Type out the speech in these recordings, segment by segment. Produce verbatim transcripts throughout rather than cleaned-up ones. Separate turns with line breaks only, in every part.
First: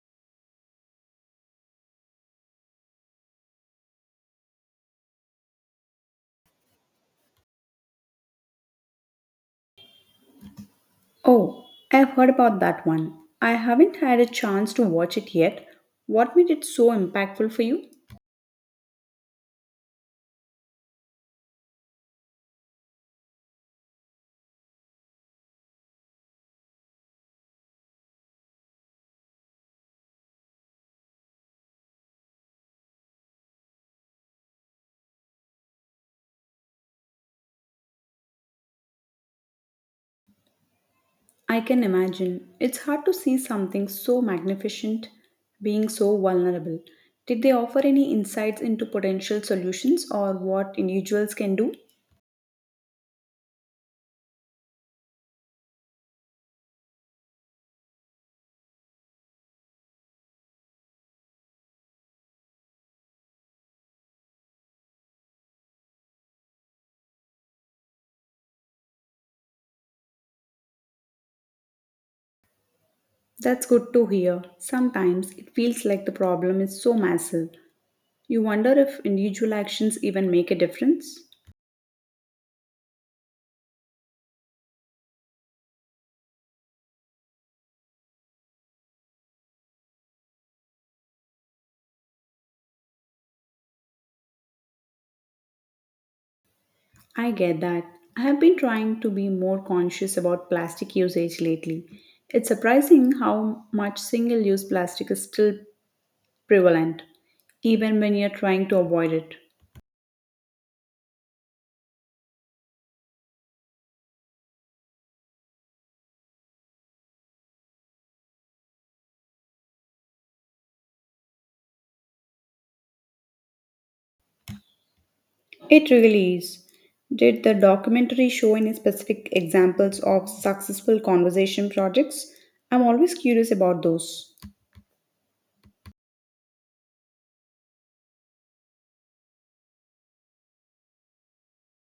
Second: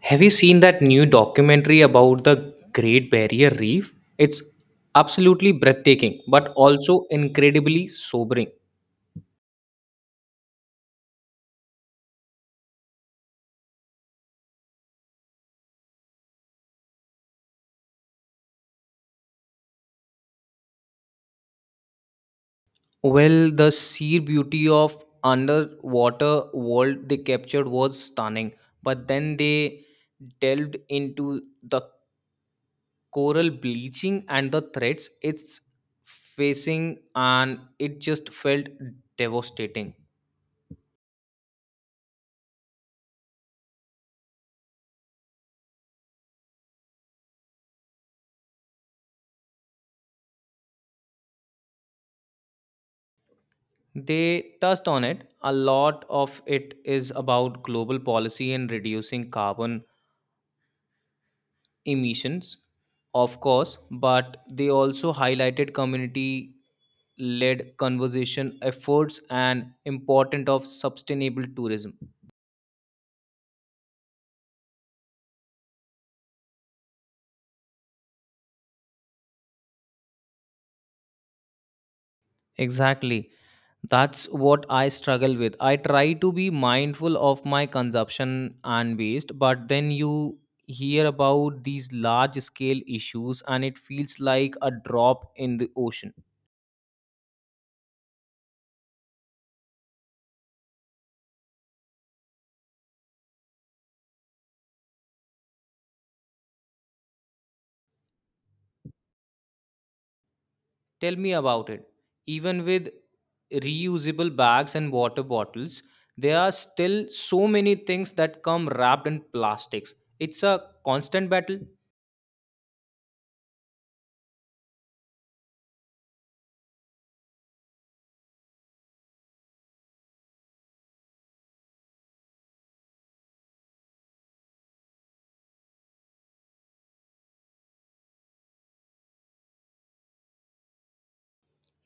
Have you seen that new documentary about the Great Barrier Reef? It's absolutely breathtaking, but also incredibly sobering.
Oh, I've heard about that one. I haven't had a chance to watch it yet. What made it so impactful for you?
Well, the sheer beauty of underwater world they captured was stunning, but then they delved into the coral bleaching and the threats it's facing, and it just felt devastating.
I can imagine. It's hard to see something so magnificent being so vulnerable. Did they offer any insights into potential solutions or what individuals can do?
They touched on it. A lot of it is about global policy and reducing carbon emissions, of course, but they also highlighted community led conservation efforts and importance of sustainable tourism.
That's good to hear. Sometimes it feels like the problem is so massive. You wonder if individual actions even make a difference.
Exactly. That's what I struggle with. I try to be mindful of my consumption and waste, but then you hear about these large scale issues and it feels like a drop in the ocean.
I get that. I have been trying to be more conscious about plastic usage lately. It's surprising how much single use plastic is still prevalent, even when you're trying to avoid it.
Tell me about it. Even with reusable bags and water bottles, there are still so many things that come wrapped in plastics. It's a constant battle.
It really is. Did the documentary show any specific examples of successful conservation projects? I'm always curious about those.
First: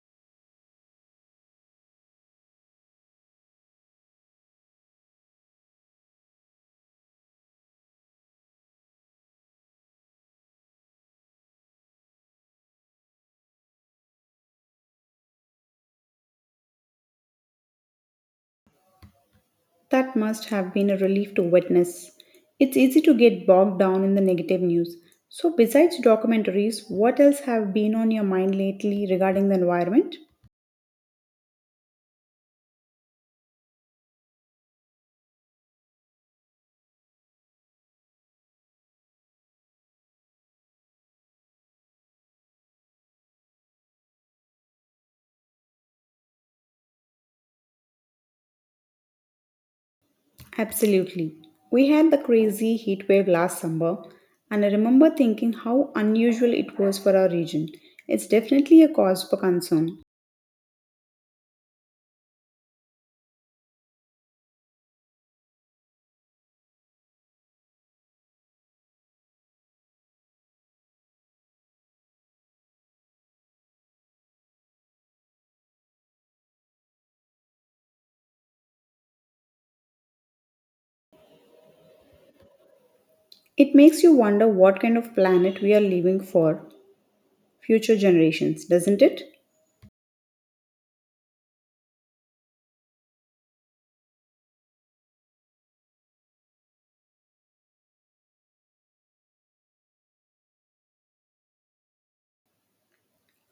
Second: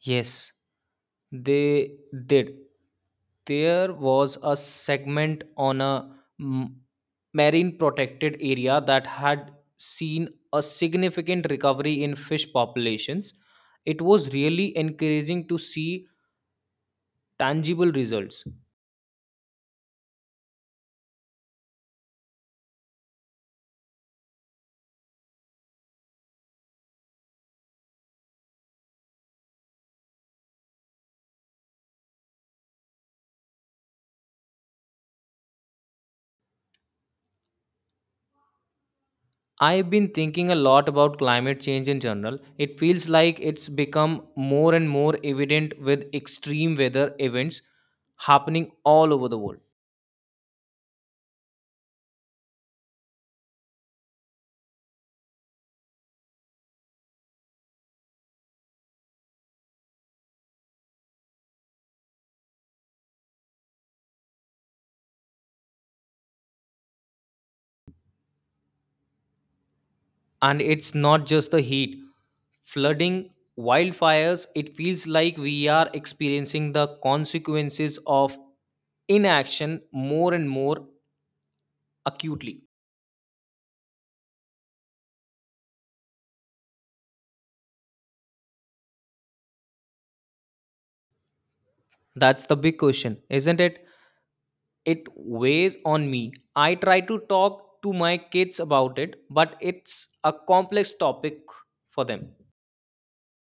Yes, they did. There was a segment on a m- marine protected area that had seen a significant recovery in fish populations. It was really encouraging to see tangible results.
That must have been a relief to witness. It's easy to get bogged down in the negative news. So, besides documentaries, what else have been on your mind lately regarding the environment?
I've been thinking a lot about climate change in general. It feels like it's become more and more evident with extreme weather events happening all over the world.
Absolutely. We had the crazy heat wave last summer, and I remember thinking how unusual it was for our region. It's definitely a cause for concern.
And it's not just the heat flooding, wildfires, it feels like we are experiencing the consequences of inaction more and more acutely.
It makes you wonder what kind of planet we are leaving for future generations, doesn't it?
That's the big question, isn't it? It weighs on me. I try to talk to my kids about it, but it's a complex topic for them.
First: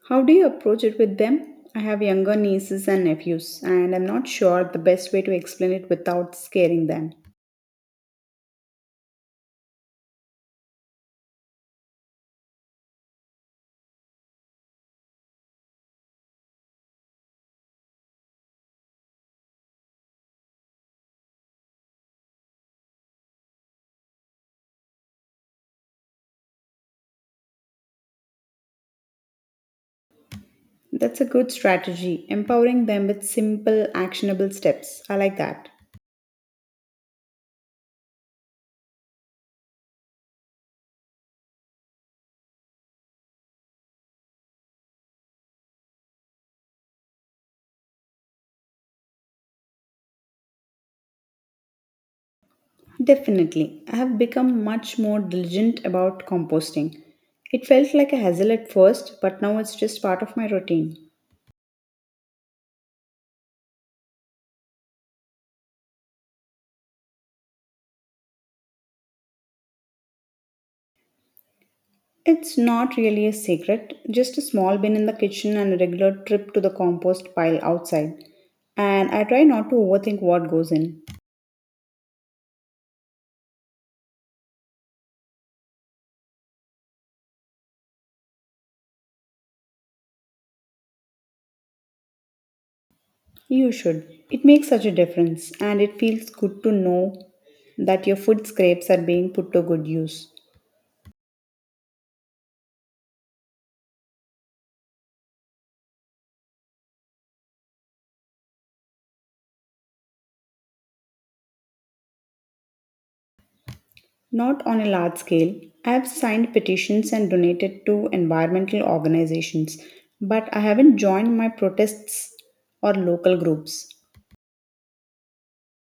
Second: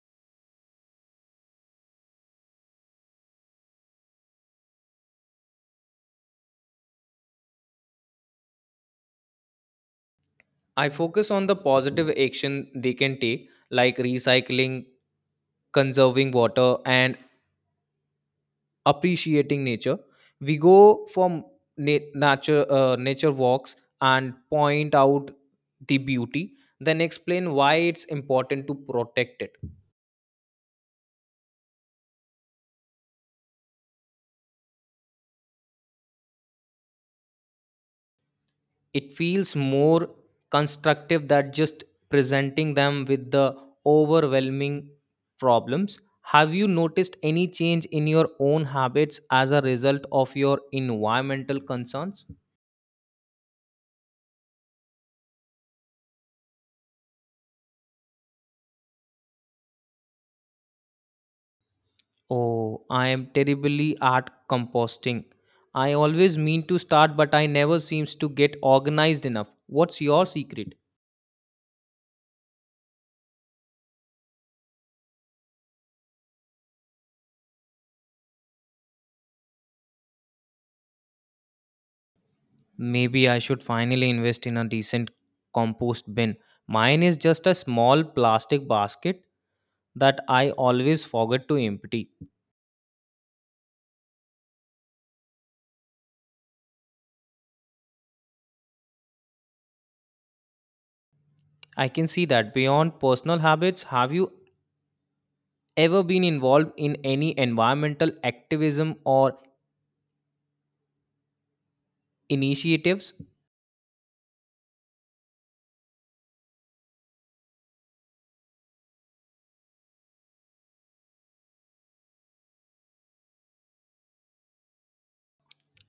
How do you approach it with them? I have younger nieces and nephews, and I'm not sure the best way to explain it without scaring them.
I focus on the positive action they can take, like recycling, conserving water, and appreciating nature. We go for na- nature uh, nature walks and point out the beauty, then explain why it's important to protect it.
That's a good strategy, empowering them with simple, actionable steps. I like that.
It feels more constructive than just presenting them with the overwhelming problems. Have you noticed any change in your own habits as a result of your environmental concerns?
Definitely. I have become much more diligent about composting. It felt like a hassle at first, but now it's just part of my routine.
Oh, I am terribly at composting. I always mean to start, but I never seems to get organized enough. What's your secret?
It's not really a secret, just a small bin in the kitchen and a regular trip to the compost pile outside. And I try not to overthink what goes in.
Maybe I should finally invest in a decent compost bin. Mine is just a small plastic basket that I always forget to empty.
You should. It makes such a difference, and it feels good to know that your food scrapes are being put to good use.
I can see that. Beyond personal habits, have you ever been involved in any environmental activism or initiatives?
Not on a large scale. I have signed petitions and donated to environmental organizations, but I haven't joined my protests or local groups.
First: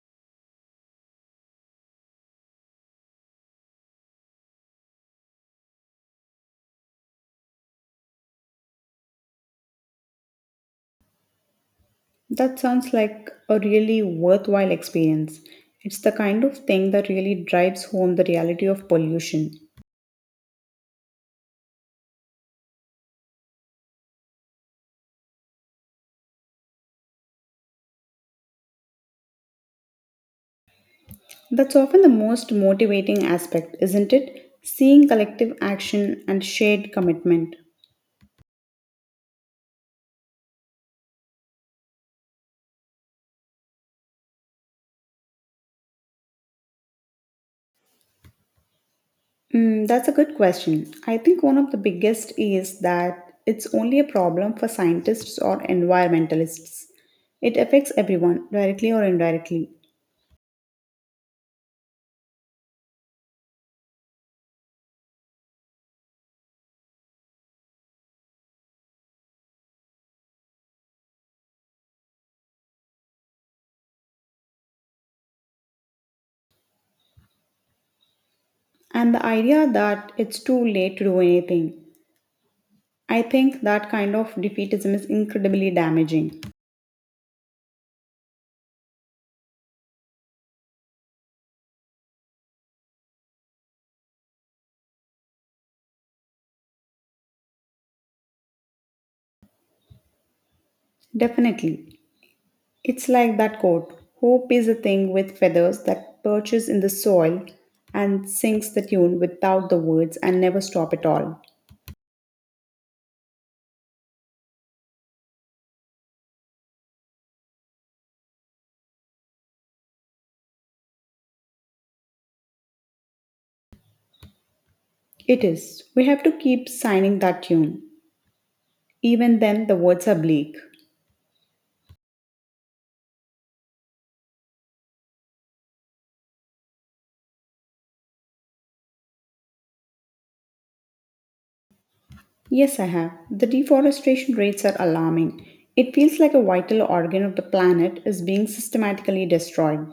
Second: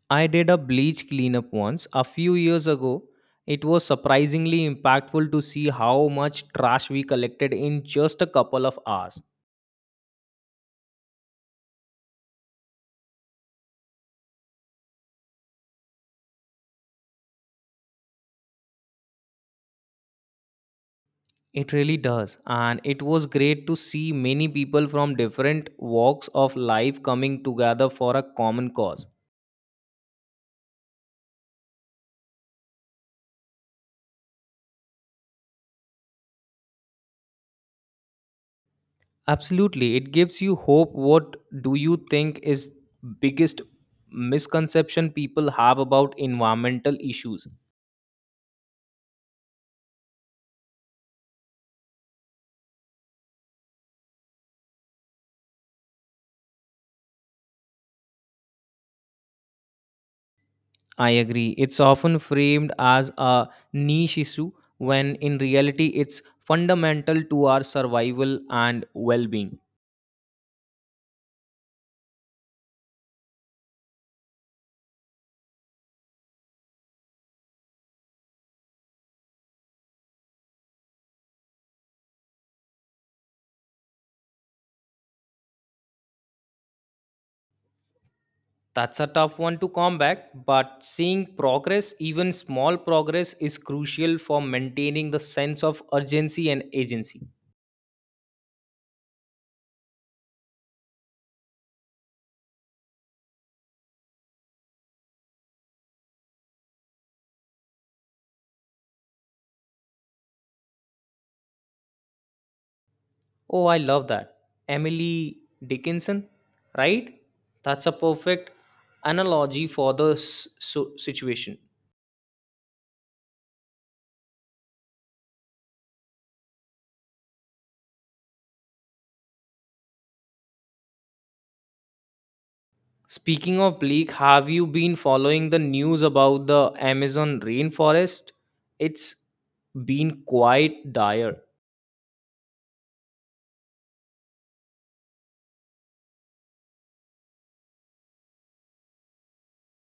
I did a bleach cleanup once a few years ago. It was surprisingly impactful to see how much trash we collected in just a couple of hours.
That sounds like a really worthwhile experience. It's the kind of thing that really drives home the reality of pollution.
It really does, and it was great to see many people from different walks of life coming together for a common cause.
That's often the most motivating aspect, isn't it? Seeing collective action and shared commitment.
Absolutely, it gives you hope. What do you think is biggest misconception people have about environmental issues?
Mm, that's a good question. I think one of the biggest is that it's only a problem for scientists or environmentalists. It affects everyone, directly or indirectly.
I agree. It's often framed as a niche issue when in reality it's fundamental to our survival and well being.
And the idea that it's too late to do anything, I think that kind of defeatism is incredibly damaging.
That's a tough one to combat, but seeing progress, even small progress, is crucial for maintaining the sense of urgency and agency.
Definitely. It's like that quote: Hope is a thing with feathers that perches in the soil and sings the tune without the words and never stop at all.
Oh, I love that. Emily Dickinson, right? That's a perfect analogy for the s- so- situation.
It is. We have to keep signing that tune. Even then, the words are bleak.
Speaking of leak, have you been following the news about the Amazon rainforest? It's been quite dire.
Yes, I have. The deforestation rates are alarming. It feels like a vital organ of the planet is being systematically destroyed.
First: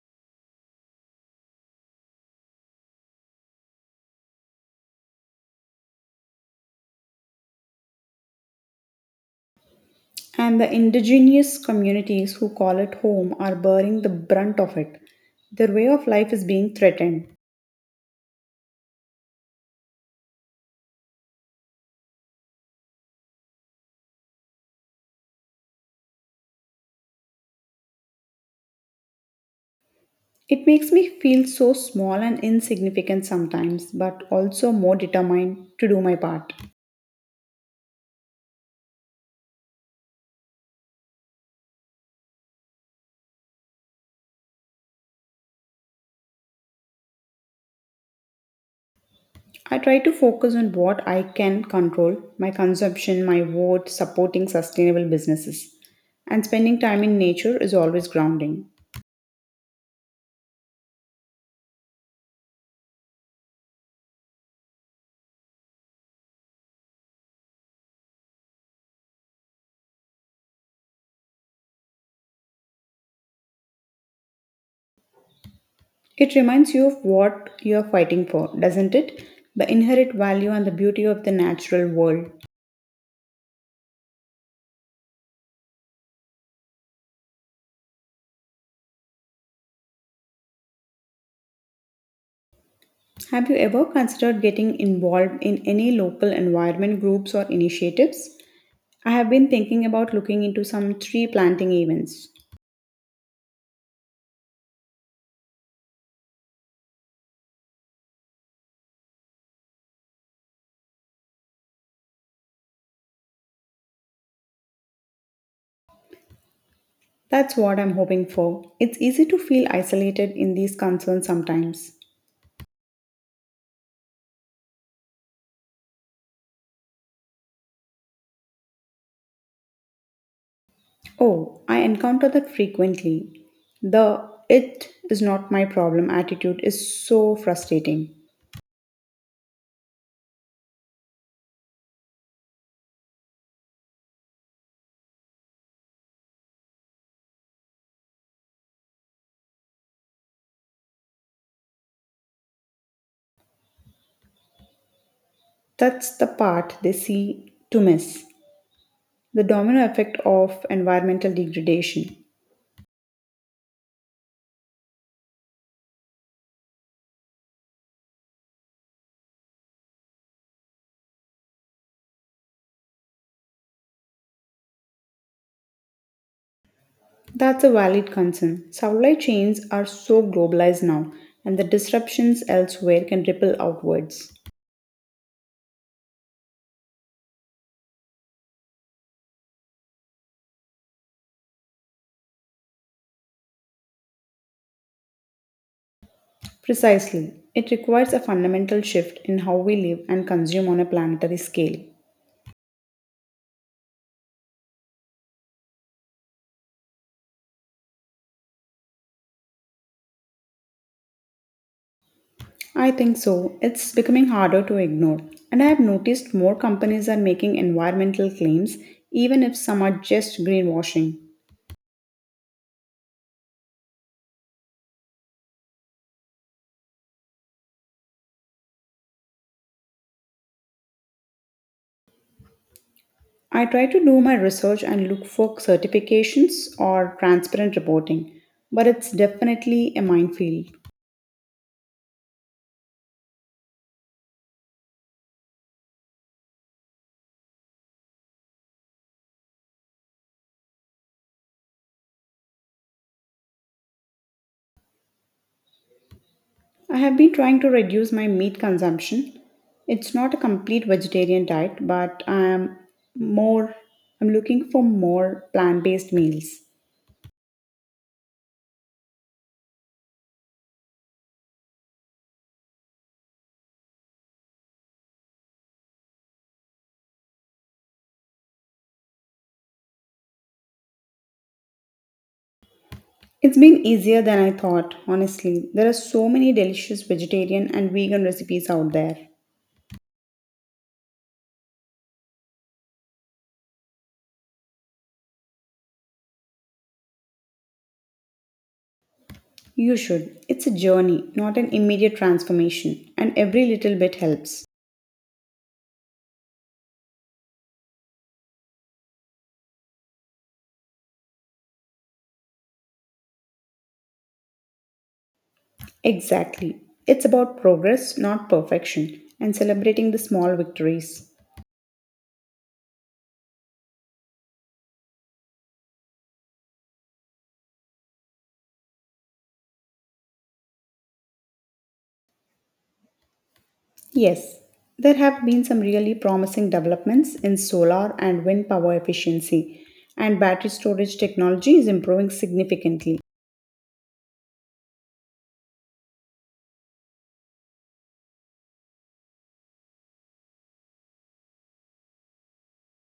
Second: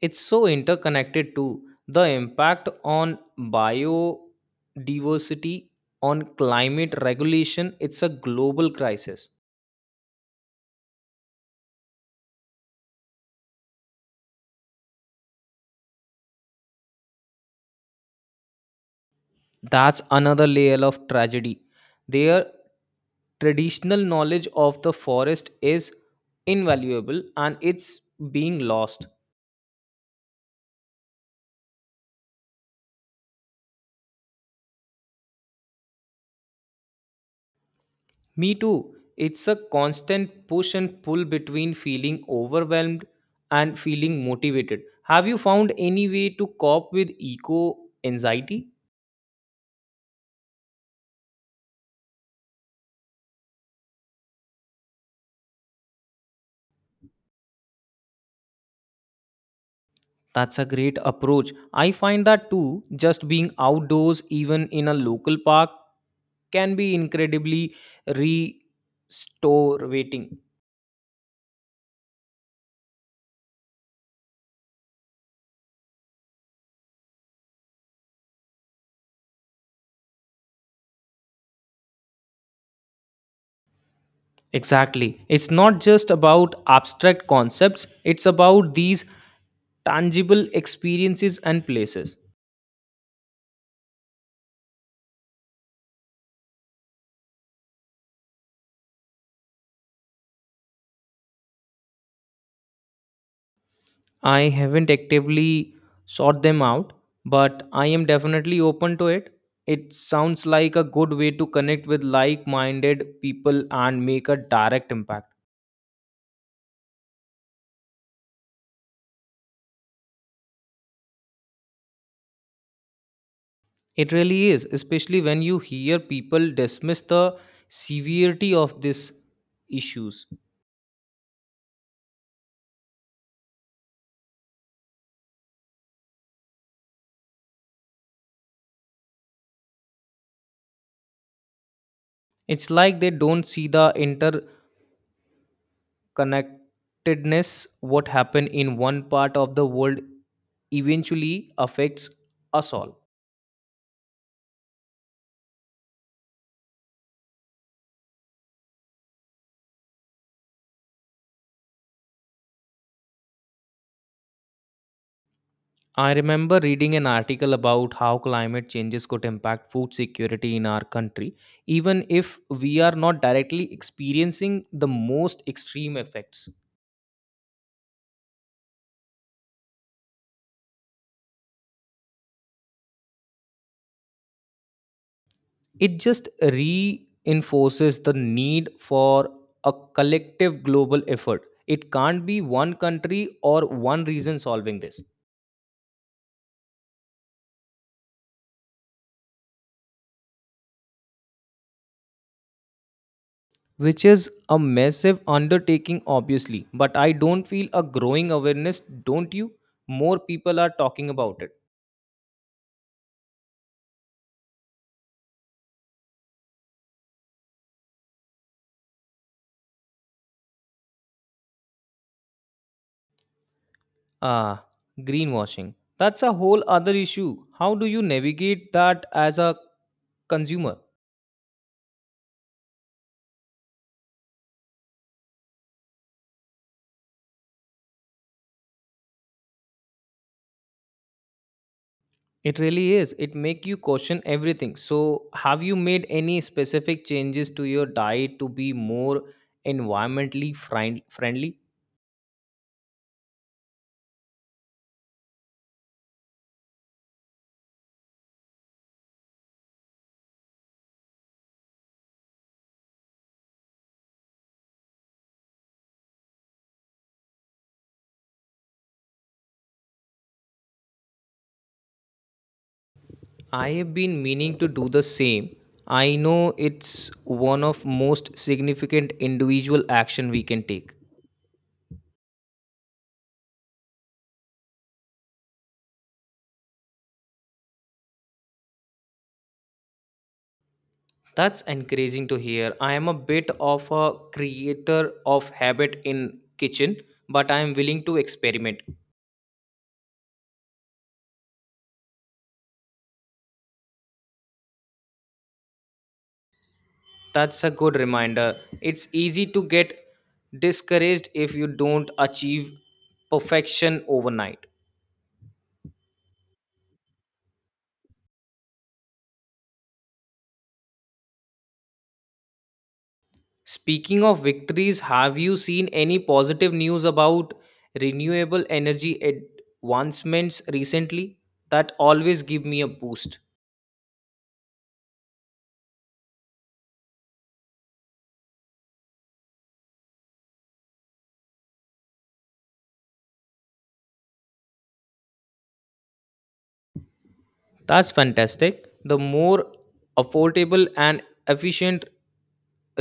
It's so interconnected too. The impact on biodiversity, on climate regulation, it's a global crisis.
And the indigenous communities who call it home are bearing the brunt of it. Their way of life is being threatened.
That's another layer of tragedy. Their traditional knowledge of the forest is invaluable and it's being lost.
It makes me feel so small and insignificant sometimes, but also more determined to do my part.
Me too. It's a constant push and pull between feeling overwhelmed and feeling motivated. Have you found any way to cope with eco anxiety?
I try to focus on what I can control: my consumption, my vote, supporting sustainable businesses. And spending time in nature is always grounding.
That's a great approach. I find that too. Just being outdoors, even in a local park, can be incredibly restorating.
It reminds you of what you are fighting for, doesn't it? The inherent value and the beauty of the natural world.
Exactly. It's not just about abstract concepts, it's about these tangible experiences and places.
Have you ever considered getting involved in any local environment groups or initiatives? I have been thinking about looking into some tree planting events.
I haven't actively sought them out, but I am definitely open to it. It sounds like a good way to connect with like minded people and make a direct impact.
That's what I'm hoping for. It's easy to feel isolated in these concerns sometimes.
It really is, especially when you hear people dismiss the severity of these issues.
Oh, I encounter that frequently. The "it is not my problem" attitude is so frustrating.
It's like they don't see the interconnectedness, what happened in one part of the world eventually affects us all.
That's the part they see to miss. The domino effect of environmental degradation.
I remember reading an article about how climate changes could impact food security in our country, even if we are not directly experiencing the most extreme effects.
That's a valid concern. Supply chains are so globalized now, and the disruptions elsewhere can ripple outwards.
It just reinforces the need for a collective global effort. It can't be one country or one region solving this,
Precisely. It requires a fundamental shift in how we live and consume on a planetary scale.
which is a massive undertaking, obviously. But I don't feel a growing awareness, don't you? More people are talking about it.
I think so. It's becoming harder to ignore. And I have noticed more companies are making environmental claims, even if some are just greenwashing.
Ah, greenwashing. That's a whole other issue. How do you navigate that as a consumer?
I try to do my research and look for certifications or transparent reporting, but it's definitely a minefield.
It really is. It make you question everything. So, have you made any specific changes to your diet to be more environmentally friend- friendly?
I have been trying to reduce my meat consumption. It's not a complete vegetarian diet, but I'm more I'm looking for more plant-based meals.
I have been meaning to do the same. I know it's one of most significant individual action we can take.
It's been easier than I thought, honestly. There are so many delicious vegetarian and vegan recipes out there.
That's encouraging to hear. I am a bit of a creator of habit in kitchen, but I am willing to experiment.
You should. It's a journey, not an immediate transformation, and every little bit helps.
That's a good reminder. It's easy to get discouraged if you don't achieve perfection overnight.
Exactly. It's about progress, not perfection, and celebrating the small victories.
Speaking of victories, have you seen any positive news about renewable energy advancements recently? That always give me a boost.
Yes, there have been some really promising developments in solar and wind power efficiency, and battery storage technology is improving significantly.
That's fantastic. The more affordable and efficient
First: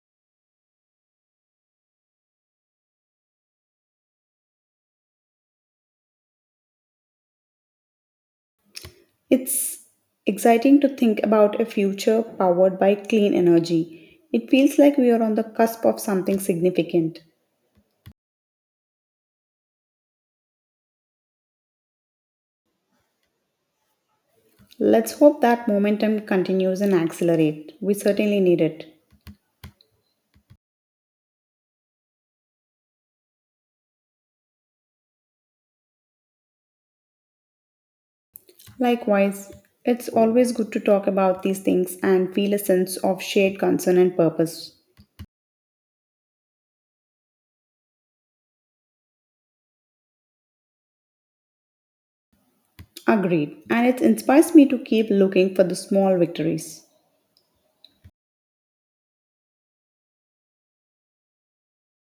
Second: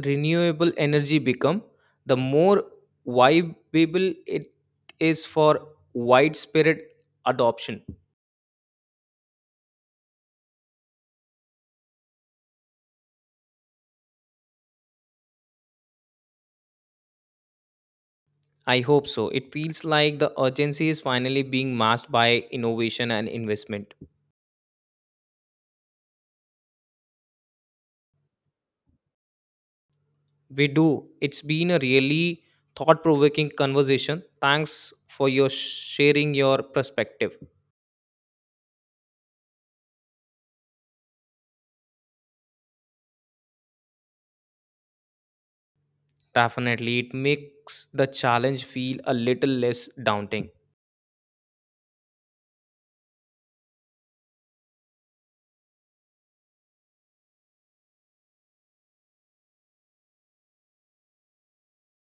renewable energy become, the more viable it is for widespread adoption.
It's exciting to think about a future powered by clean energy. It feels like we are on the cusp of something significant.
I hope so. It feels like the urgency is finally being masked by innovation and investment.
Let's hope that momentum continues and accelerate. We certainly need it.
We do. It's been a really thought provoking conversation. Thanks for your sharing your perspective.
Likewise, it's always good to talk about these things and feel a sense of shared concern and purpose.
Definitely, it makes the challenge feel a little less daunting.
Agreed. And it inspires me to keep looking for the small victories.